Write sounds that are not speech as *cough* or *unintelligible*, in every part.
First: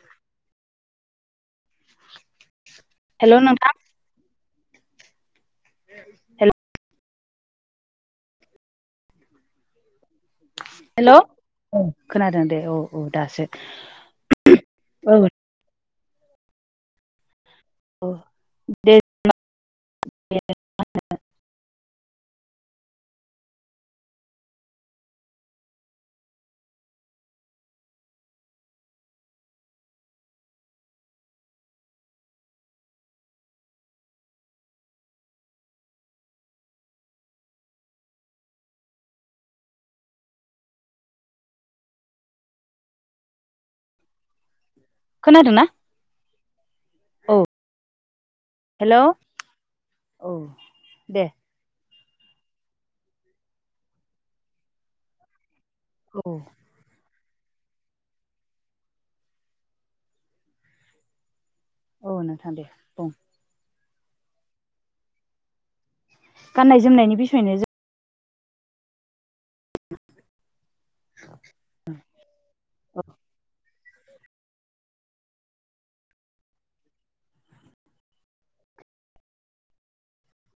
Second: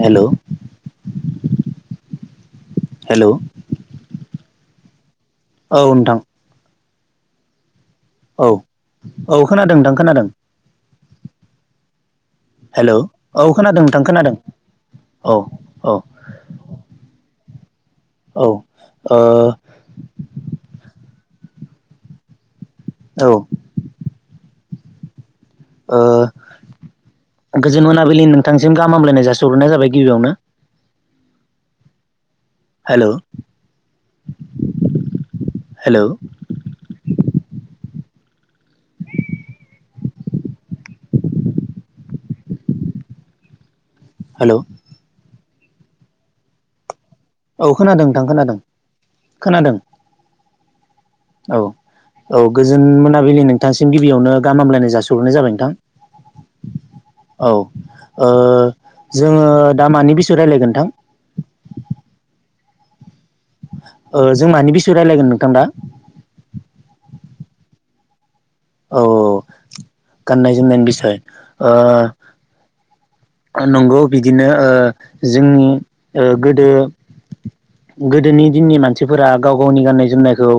हेल' hello नोंथां औ नोंथां हेल' औ औ खोनादों नोंथां खोनादों हेल' खोनादों दे औ हेलौ औ दासो खोनादों नोंथां खोनादों औ औ औ दे औ *unintelligible* औ ओ गोजोन मोनाबिलि नोंथांसिम गाहामलायनाय जाासिहरनाय जाबाय गिबियावनो हेल' हेल' हेल' खोनादों ना औ खोनादों नोंथां खोनादों हेल' औ खोनादों दे औ औ गोजोन मोनाबिलि नोंथांसिम गिबियावनो गाहामलायनाय जासिहरग्रोनाय जाबाय नोंथां औ औ ओ जोङो दामानि बेसय रायलायगोन नोंथां औ नोंथां दे बुं ओ जों मानि बिसय रायज्लायगोन नोंथां दा गाननाय जोमनायनि बिसयनो जों औ गाननाय जोमनायनि बिसय ओ जों नंगौ बिदिनो ओ जोंनि ओ गोदो गोदोनि दिननि मानसिफोरा गाव गावनि गाननाय जोमनायखौ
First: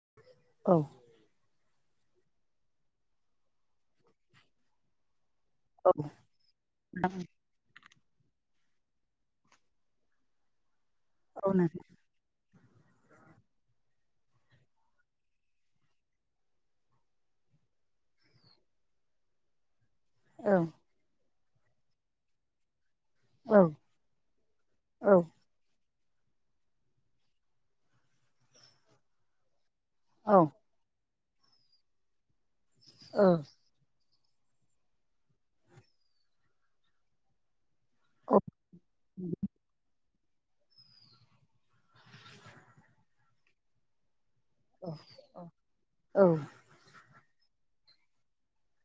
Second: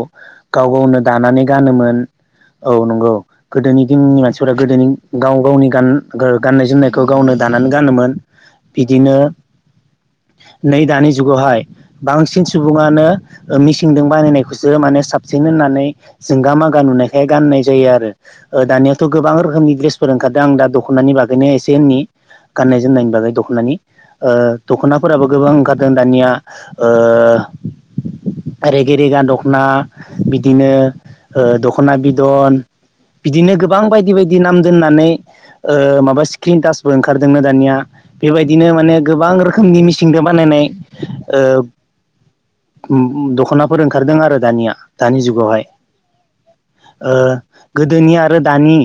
गाव औ गावनो दानानै गानोमोन औ नंगौ गोदोनि दिननि मानसिफोरा गोदोनि गाव गावनि गान औ गाननाय जोमनायखौ गावनो दानानै गानोमोन बिदिनो नै दानि औ जुगावहाय नोंथां बांसिन सुबुङानो मेसिनजों बानायनायखौसो माने साबसिन होननानै जोंगा मागा नुनायखाय गानो जायो आरो दानियाथ' गोबां रोखोमनि बे *unintelligible* फोर ओंखारदों आं औ दा दख'नानि बागैनो एसे होनननि गाननाय जोमनायनि औ दखनानि ओ दख'ना फोराबो गोबां ओंखार दों दानिया रेगे रेगां दख'ना औ बिदिनो ओ दख'ना बिदन औ बिदिनो गोबां बायदि बायदि बिदि नाम दोननानै ओ माबा स्क्रिन टासबो ओंखारदोंनो दानिया बेबायदिनो माने गोबां रोखोमनि मिसि जों बानायनाय दख'नाफोर ओंखारदों आरो दानिया दानि जुगावहाय। औ ओ गोदोनि आरो दानि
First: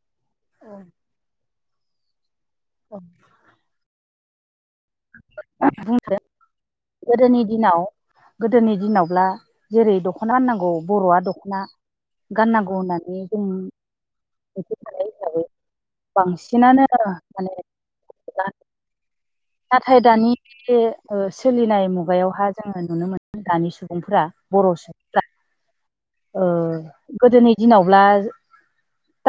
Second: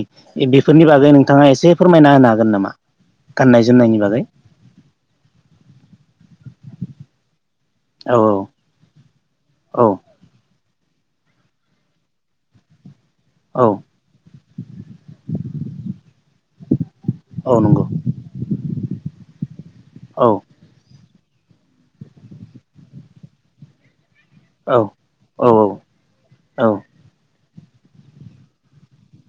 बेफोरनि बागै नोंथाङा एसे फोरमायना होनो हागोन नामा गाननाय जोमनायनि बागै बुंदो गोदोनि दिनाव औ गोदोनि दिनावब्ला औ जेरै दख'ना गाननांगौ बर'आ दख'ना गाननांगौ होननानै जों औ मिथिखानाय हिसाबै बांसिनानो माने औ नंगौ गानो नाथाय औ दानि बे सोलिनाय मुगायावहा जोङो नुनो मोनो दानि सुबुंफोरा बर' औ सुबुंफ्रा औ औ ओ औ गोदोनि दिनावब्ला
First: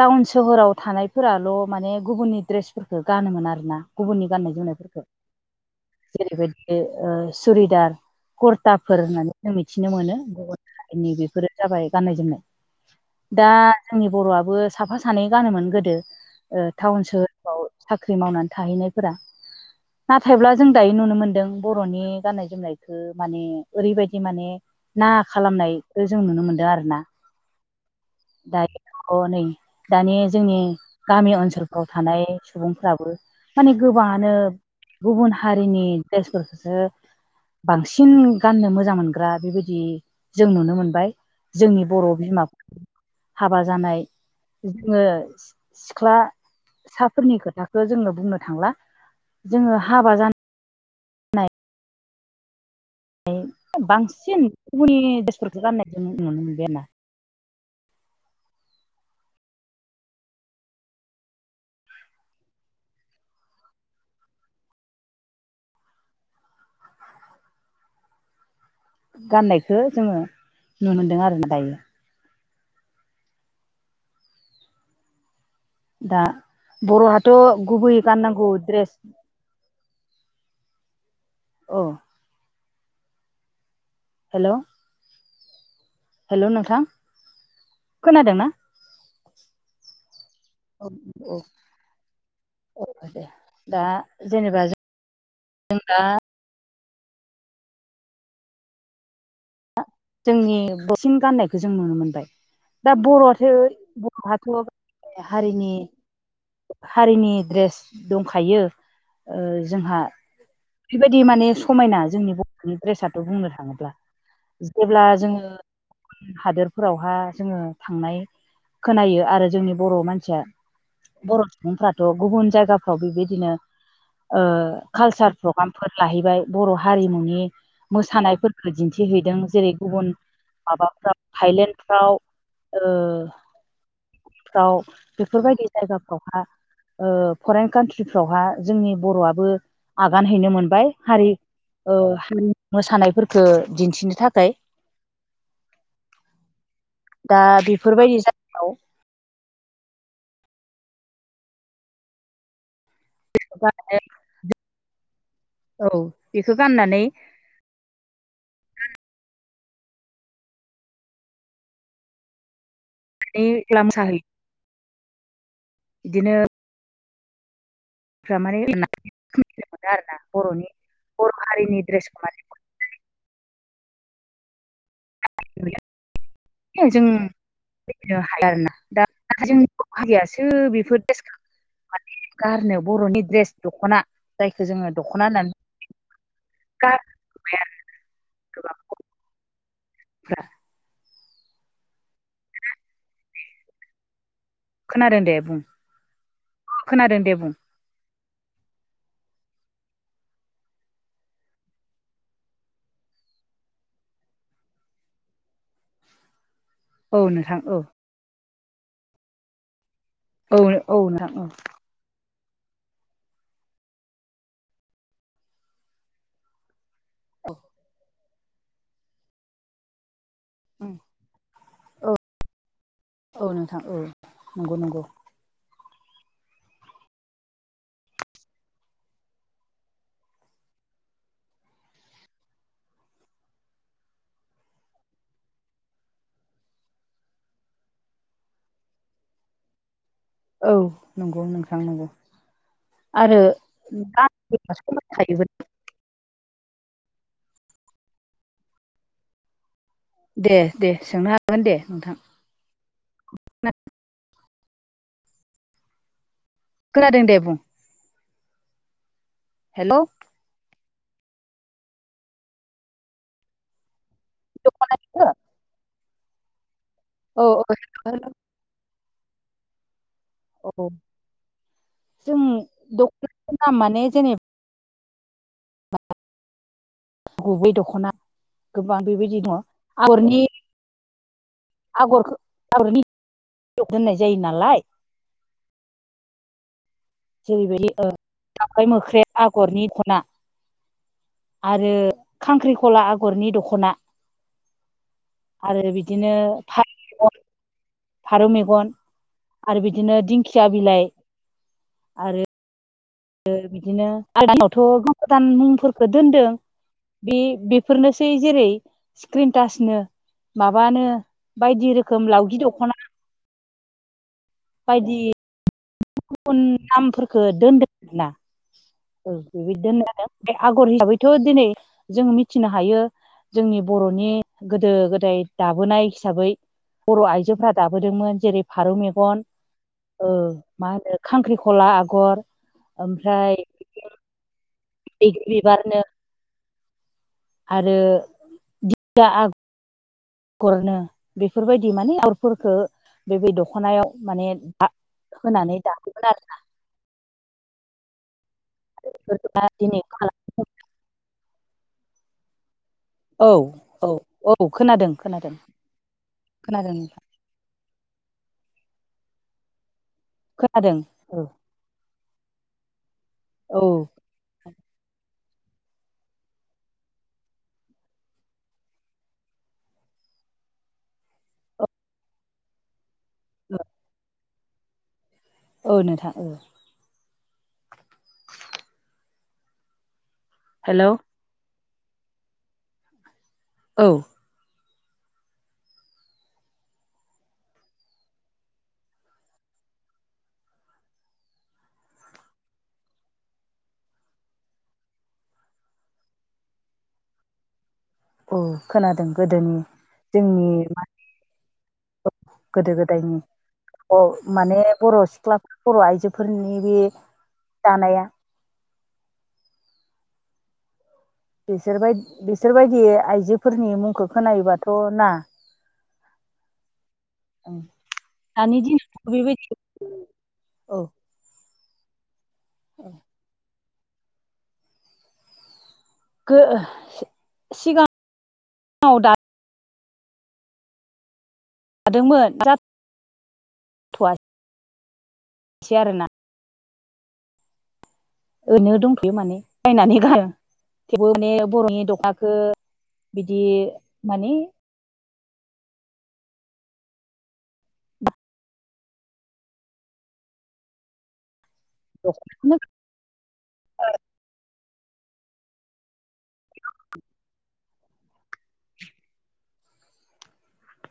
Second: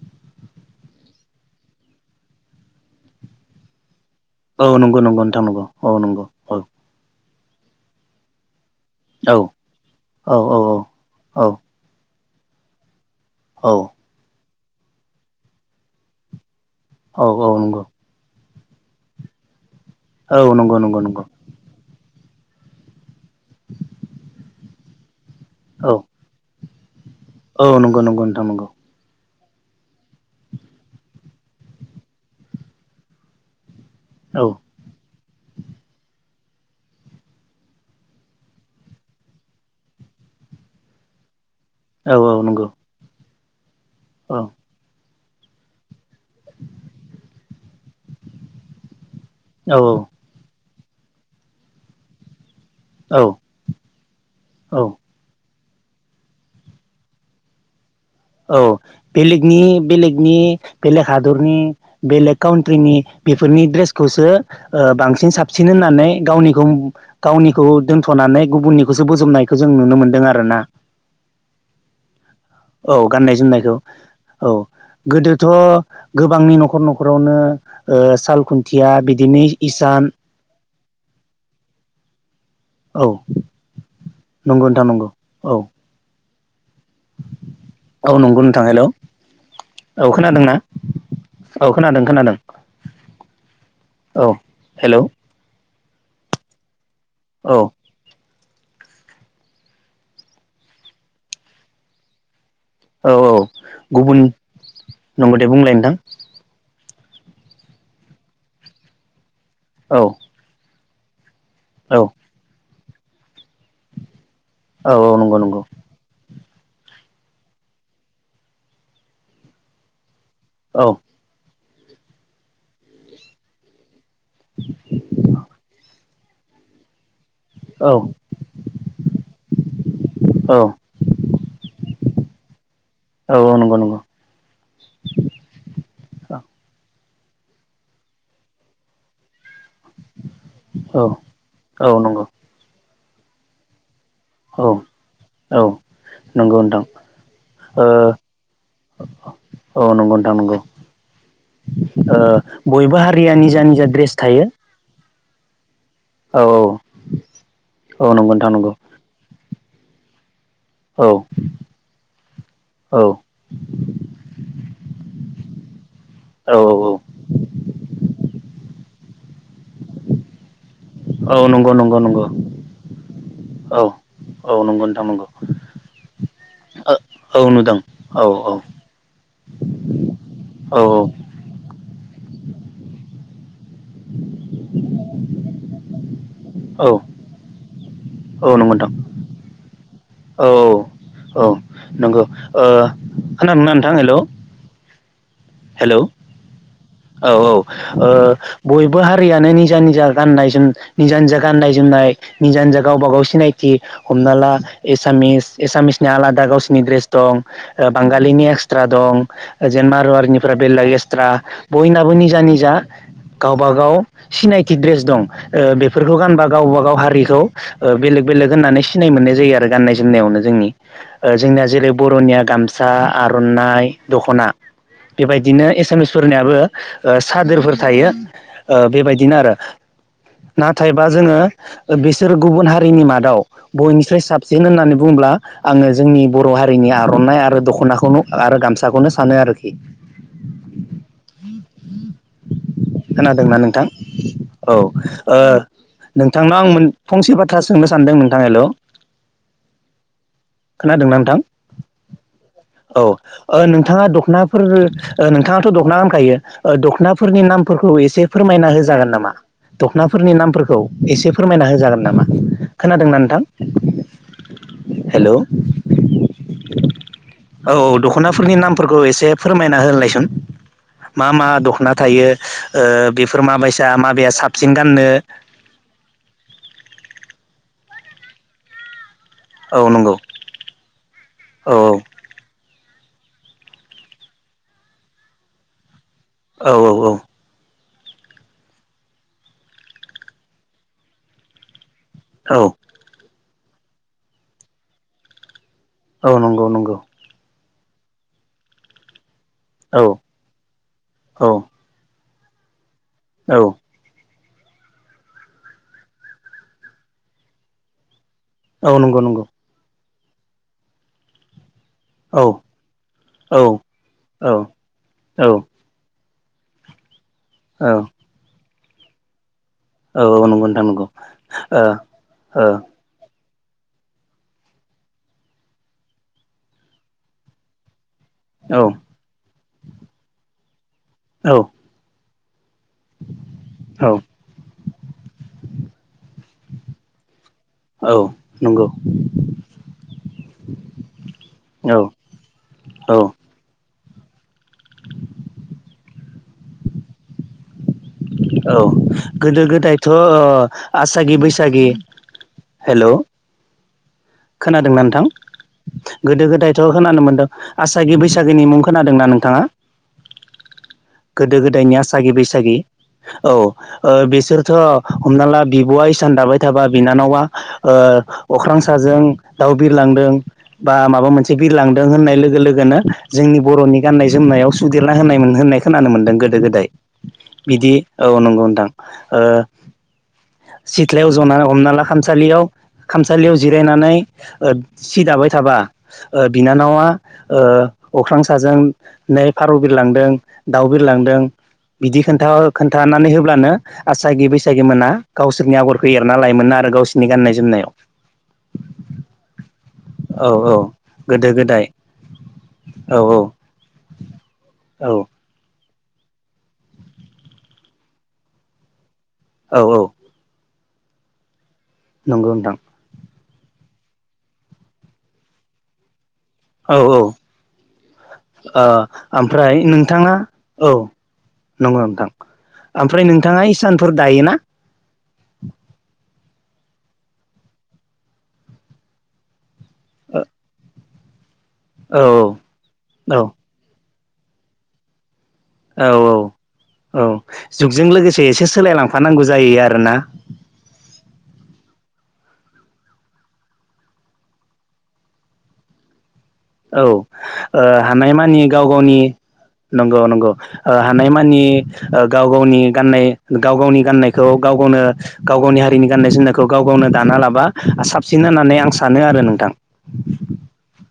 टाउन सोहोराव थानायफोराल' माने गुबुननि दड्रेसफोरफोरखौ गानोमोन आरोना गुबुननि गाननाय औ नंगौ जोमनायफोरखौ नंगौ नोंथां नंगौ औ नंगौ औ जेरैबायदि ओ सुरिदार कुर थाफोर होननानै औ जों मिथिनो मोनो औ गुबुन हारिनि बेफोरो औ जाबाय गाननाय जोमनाय दा औ औ जोंनि बर'आबो साफा सानै गानोमोन गोदो। टाउन औ औ सोहोरफ्राव नंगौ साख्रि मावनानै थाहैनायफोरा नाथायब्ला औ जों नंगौ दायो नंगौ नुनो नंगौ मोनदों बर'नि गाननाय जोमनायखौ माने ओरैबायदि माने ना औ खालामनायखौ जों नुनो मोनदों आरो ना। औ नंगौ नंगौ नोंथां नंगौ। नै दानि जोंनि गामि ओनसोलफोराव थानाय सुबुंफ्राबो माने गोबाङानो औ गुबुन हारिनि दड्रेसफोर बांसिन गाननो मोजां मोनग्रा बेबायदि जों नुनो मोनबाय। जोंनि बर' औ औ नंगौ बिमाफोरखौ हाबा जानाय औ जोङो सिख्ला साफोरनि खोथाखो जोंङो बुंनो थांला जोङो औ हाबा जानो नाय औ बांसिन औ गुबुननि द्रेसफोरखौ गाननाय जों नुनो मोनबाय आरोना। औ बेलेगनि बेलेगनि बेलेग हादरनि बेलेग काउन्ट्रिनि बेफोरनि ड्रेसखौसो ओ बांसिन साबसिन होननानै गावनिखौ गावनिखौ दोनथ'नानै नानै गुबुननिखौसो बोजोबनायखौ जों गाननायखौ नुनो जोङो मोनदों आरोना। नुनो मोनदों आरोना दायो औ गाननाय जोमनायखौ औ गोदो थ' दा गोबांनि न'खर बर'हाथ' न'खरावनो ओ गुबै साल गाननांगौ खुन्थिया द्रेस बिदिनो इसान औ औ हेल' नंगौ नोंथा नंगौ औ हेल' नोंथां औ नंगौ खोनादोंना नोंथां हेलौ औ खोनादों ना औ खोनादों खोनादों। अ दे दा औ जेनेबा हेलौ जों दा औ जोंनि बांसिन गाननायखौ जों नुनो मोनबाय। दा औ बर'आथ' गुबुन बर'हाथ' गावनि नंगौ दे हारिनि बुंलाय नोंथां हारिनि ड्रेस दंखायो ओ जोंहा औ ओरैबायदि माने समायना औ जोंनि बर'नि ड्रेसाथ' बुंनो थाङोब्ला औ जेब्ला औ नंगौ जोङो नंगौ गुबुन हादोरफोरावहा जोङो थांनाय खोनायो आरो जोंनि बर' मानसिया औ बर' सुबुंफ्राथ' गुबुन जायगाफ्राव बेबायदिनो ओ कालसार प्रग्रामफोर लाहैबाय बर' हारिमुनि औ मोसानायफोरखो दिन्थिहैदों। जेरै गुबुन औ माबाफ्राव थायलेण्डफ्राव औ नंगौ नंगौ फ्राव बेफोरबायदि जायगाफ्रावहा ओ फरेन कान्ट्रिफ्रावहा जोंनि बर'आबो आगान हैनो मोनबाय औ हारि ओ नंगौ हारिनि मोसानायफोरखौ दिन्थिनो थाखाय औ औ नंगौ नोंथां दा बेफोरबायदि ओ जायगायाव औ नंगौ नोंथां नंगौ ओ बयबो हारि- या निजा निजा ड्रेस थायो। औ औ बेखौ औ गाननानै औ नंगौ नोंथां नंगौ। औ नानै जेला मोसाहैयो। औ औ औ *unintelligible* सिनाय मोनो आरोना बर'नि बर' औ नंगौ हारिनि नंगौ नंगौ दड्रेसखौ माने टटेलि औ औ नंगौ नोंथां नंगौ नुयो जों औ नुदों बिनो औ हाया आरोना दा नाथाय जोंनि बर' हारियाासो बेफोर औ द्रेसखौ गारनो बर'नि द्रेस दख'ना जायखौ जोङो दख'ना होननानै औ गारनो हमबाय आरो औ नंगौ गोबां नोंथां बर'फ्रा औ औ औ नंगौ ओ खोनादोंना नोंथां हेल' खोनादों दे बुं हेल' खोनादों औ दे औ बुं ओ बयबो हारियानो निजा निजा गाननाय जोम निजा निजा गाननाय जोमनाय निजा निजा गावबा गाव सिना- सिनायथि हमनाला एसामिस एसामिसना आलादा गावसो- नि ड्रेस औ दं नोंथां औ ओ बांगालिनि एक्सट्रा दं ओ जेन माारुवारिनिफोरा औ बेलेग औ एक्सट्रा नोंथां औ बयनाबो निजा निजा गावबा गाव सिनायथि ड्रेस दं ओ बेफोरखौ गानबा गावबा गाव हारिखौ ओ बेलेग बेलेग होननानै सिनाय मोननाय जायो आरो गाननाय जोमनायावनो जोंनि ओ जोंनिया जेरै बर'निया गाम- सा औ नोंथां आर'नाइ औ दख'ना नंगौ नंगौ बेबायदिनो एसामिसफोरनियाबो ओ सादोरफोर थायो ओ बेबायदिनो आरो नाथायबा जोङो ओ बिसोर गुबुन हारिनि मादाव बयनिस्राय साबसिन होननानै बुंङो- ब्ला आङो जोंनि बर' हारिनि आर'नाइ आरो दख'नाखौनो आरो गामसाखौनो सानो आरोखि औ नंगौ नोंथां नंगौ आरो खोनादोंना नोंथां औ गानोब्ला ओ समायखायोबो नों नोंथांनाव आं मोन फंसे बाथ्रा सोंनो सानदों नोंथां हेल' दे दे खोनादोंना सोंनो नोंथां हागोन दे नोंथां औ नोंथाङा दख'ना फोर ओ नोंथाङाथ' दख'ना गानखायो ओ खोनादों दे दख'नाफोरनि बुं नामफोरखौ एसे फोरमायना होजागोन नामा हेल' दख'नाफोरनि नामफोरखौ एसे फोरमायना होजागोन नामा खोनादोंना नोंथां दख'नानिखौ हेल' औ दख'नाफोरनि नामफोरखौ एसे फोरमायना होनलायसन औ मा मा दख'ना थायो जों ओ बेफोर दख'नानि नाम माबायसा माने माबेया जेनेबा साबसिन गाननो गुबै दख'ना गोबां बेबायदि दङ औ नंगौ आगरनि औ आगरखौ आगरनि दोननाय जायो नालाय औ औ औ जेरैबायदि दाउराइ मोख्रेब आगरनि दखना आरो औ औ खांख्रिखला आगरनि दखना आरो बिदिनो औ नंगौ नंगौ फारौ मेगन आरो औ बिदिनो दिंखिया बिलाइ औ आरो ओ औ बिदिनो आलदानावथ' गोदान गोदान मुंफोरखौ दोनदों बे बेफोरनोसै जैरै औ नंगौ नंगौ स्क्रिन टासनो माबानो बायदि रोखो- खोम औ लावगि दख'ना औ औ बायदि औ गुबुन गुबुन नामफोरखो दोनदों औ आरोना औ बेबायदि दोनो आरो औ ओमफ्राय नंगौ नोंथां आगर नंगौ हिसाबैथ' दिनै ओ जों मिथिनो ओ हायो जोंनि बर'नि गोदो गोदाय दाबोनाय हिसाबै बर' आइजोफोरा दाब बोदोंमोन जेरै औ फारौ मेगन ओ मा होनो औ खांख्रिखला आगर ओमफ्राय औ बैग्रि बिबारनो आरो औ नंगौ दिंखिया आगर गरनो बेफोरबायदि औ माने अगरफोरखौ औ बे दख'नायाव माने आ होनानै दायोमोन आरोना औ गोदो आरो दिनै गोदायथ' ओ आसागि बैसागि हेल' औ औ औ खोनादोंना खोनादों नोंथां खोनादों गोदो गोदायथ' खोनादों खोनानो मोनदों आसागि बैसागोनि मुंखौ खोनादोंना नोंथाङा खोनादों औ गोदो गोदायनि आसागि बैसागि औ ओ बिसोर थ' हमना ला बिब'आ इसान दाबाय थाबा बिनानावा ओ अख्रां साजों दाउ बिरलांदों बा माबा मोनसे बिरलांदों होननाय लोगो लोगोनो जोंनि बर'नि गाननाय जोमनायाव सुदेरला होननाय होननाय औ खोनानो नोंथां मोन्दों औ गोदो गोदाय बिदि औ नंगौ नथां ओ सिथ्लायाव जना हमना ला खामसालियाव जिरायनानै सि दाबाय थाबा बिनानावा ओ अख्रां साजों नै फारौ बिर लांदों दाउ बिर लांदों बिदि खोनथा खोन्थानानै होब्लानो आसागि बैसागि मोना गावसोरनि आगरखौ एरना लायोमोन आरो गावसोरनि गाननाय जोमनायाव औ खोनादों गोदोनि औ जोंनि औ गोदो गोदाय गोदो औ गोदायनि औ औ माने औ बर' सिख्लाफ्रा बर' आइजोफोरनि बे दानाया औ औ बिसोरबाय नंगौ नोंथां बिसोरबायदि आइजोफोरनि मुंखौ खोनायोबाथ' ना औ औ ओ दानि दिनावथ' ओमफ्राय बेबायदि नोंथाङा औ नंगौ नोंथां ओमफ्राय नोंथाङा इसानफोर दायो ना? सिगां सिगाङाव दा *unintelligible* *unintelligible* औ दादोंमोन दा औ गाथ'आै *unintelligible* औ सेयार ना औ जुगजों लोगोसे एसे ओरैनो दंथ'यो सोलायलांफानांगौ माने जायो आरोना बायनानै गार *unintelligible* थेवबो माने बर'नि दख'ना खौ बिदि माने औ ओ हानायमानि गाव गावनि नंगौ नंगौ हानायमानि ओ गाव दख'नाखौनो गावनि गाननाय गाव गावनि गाननायखौ गाव गावनो गाव गावनि हारिनि गाननाय जोमनायखौ गाव गावनो दाना लाबा साबसिन होननानै आं सानो आरो नोंथां *inaudible*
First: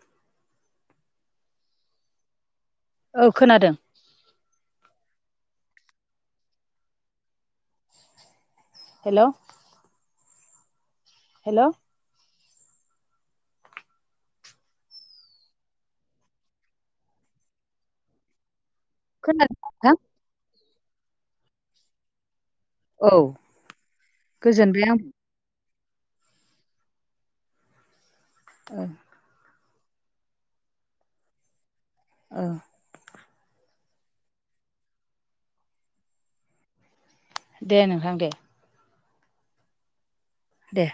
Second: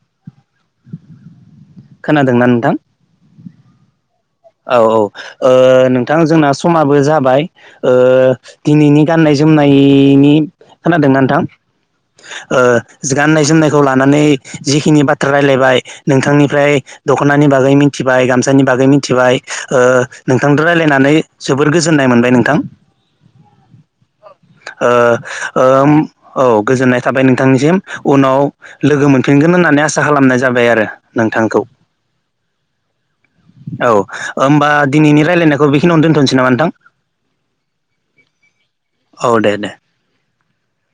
खोनादोंना नोंथां? औ खोनादों औ औ नोंथां जोंना समाबो जाबाय ओ। दिनैनि हेल' गाननाय जोमनायनि खोनादों नोंथां? हेल' ओ गाननाय जोमनायखौ लानानै जिखिनि बाथ्रा रायलायबाय नोंथांनिफ्राय दख'नानि बागै मिथिबाय गामसानि बागै मि मिथिबाय खोनादों ओ नोंथां नोंथांजों रायलायनानै जोबोर गोजोननाय मोनबाय नोंथां औ गोजोनबाय आं औम गोजोननाय थाबाय नोंथांनिसिम उनाव ओ लोगो मोनफिनगोन होननानै आसा खालामनाय जाबाय आरो नोंथांखौ औ औ होमबा दिनैनि रायलायनायखौ बेखिनियावनो दोन्थ'नोसै नामा नोंथां? दे नोंथां दे औ दे दे दे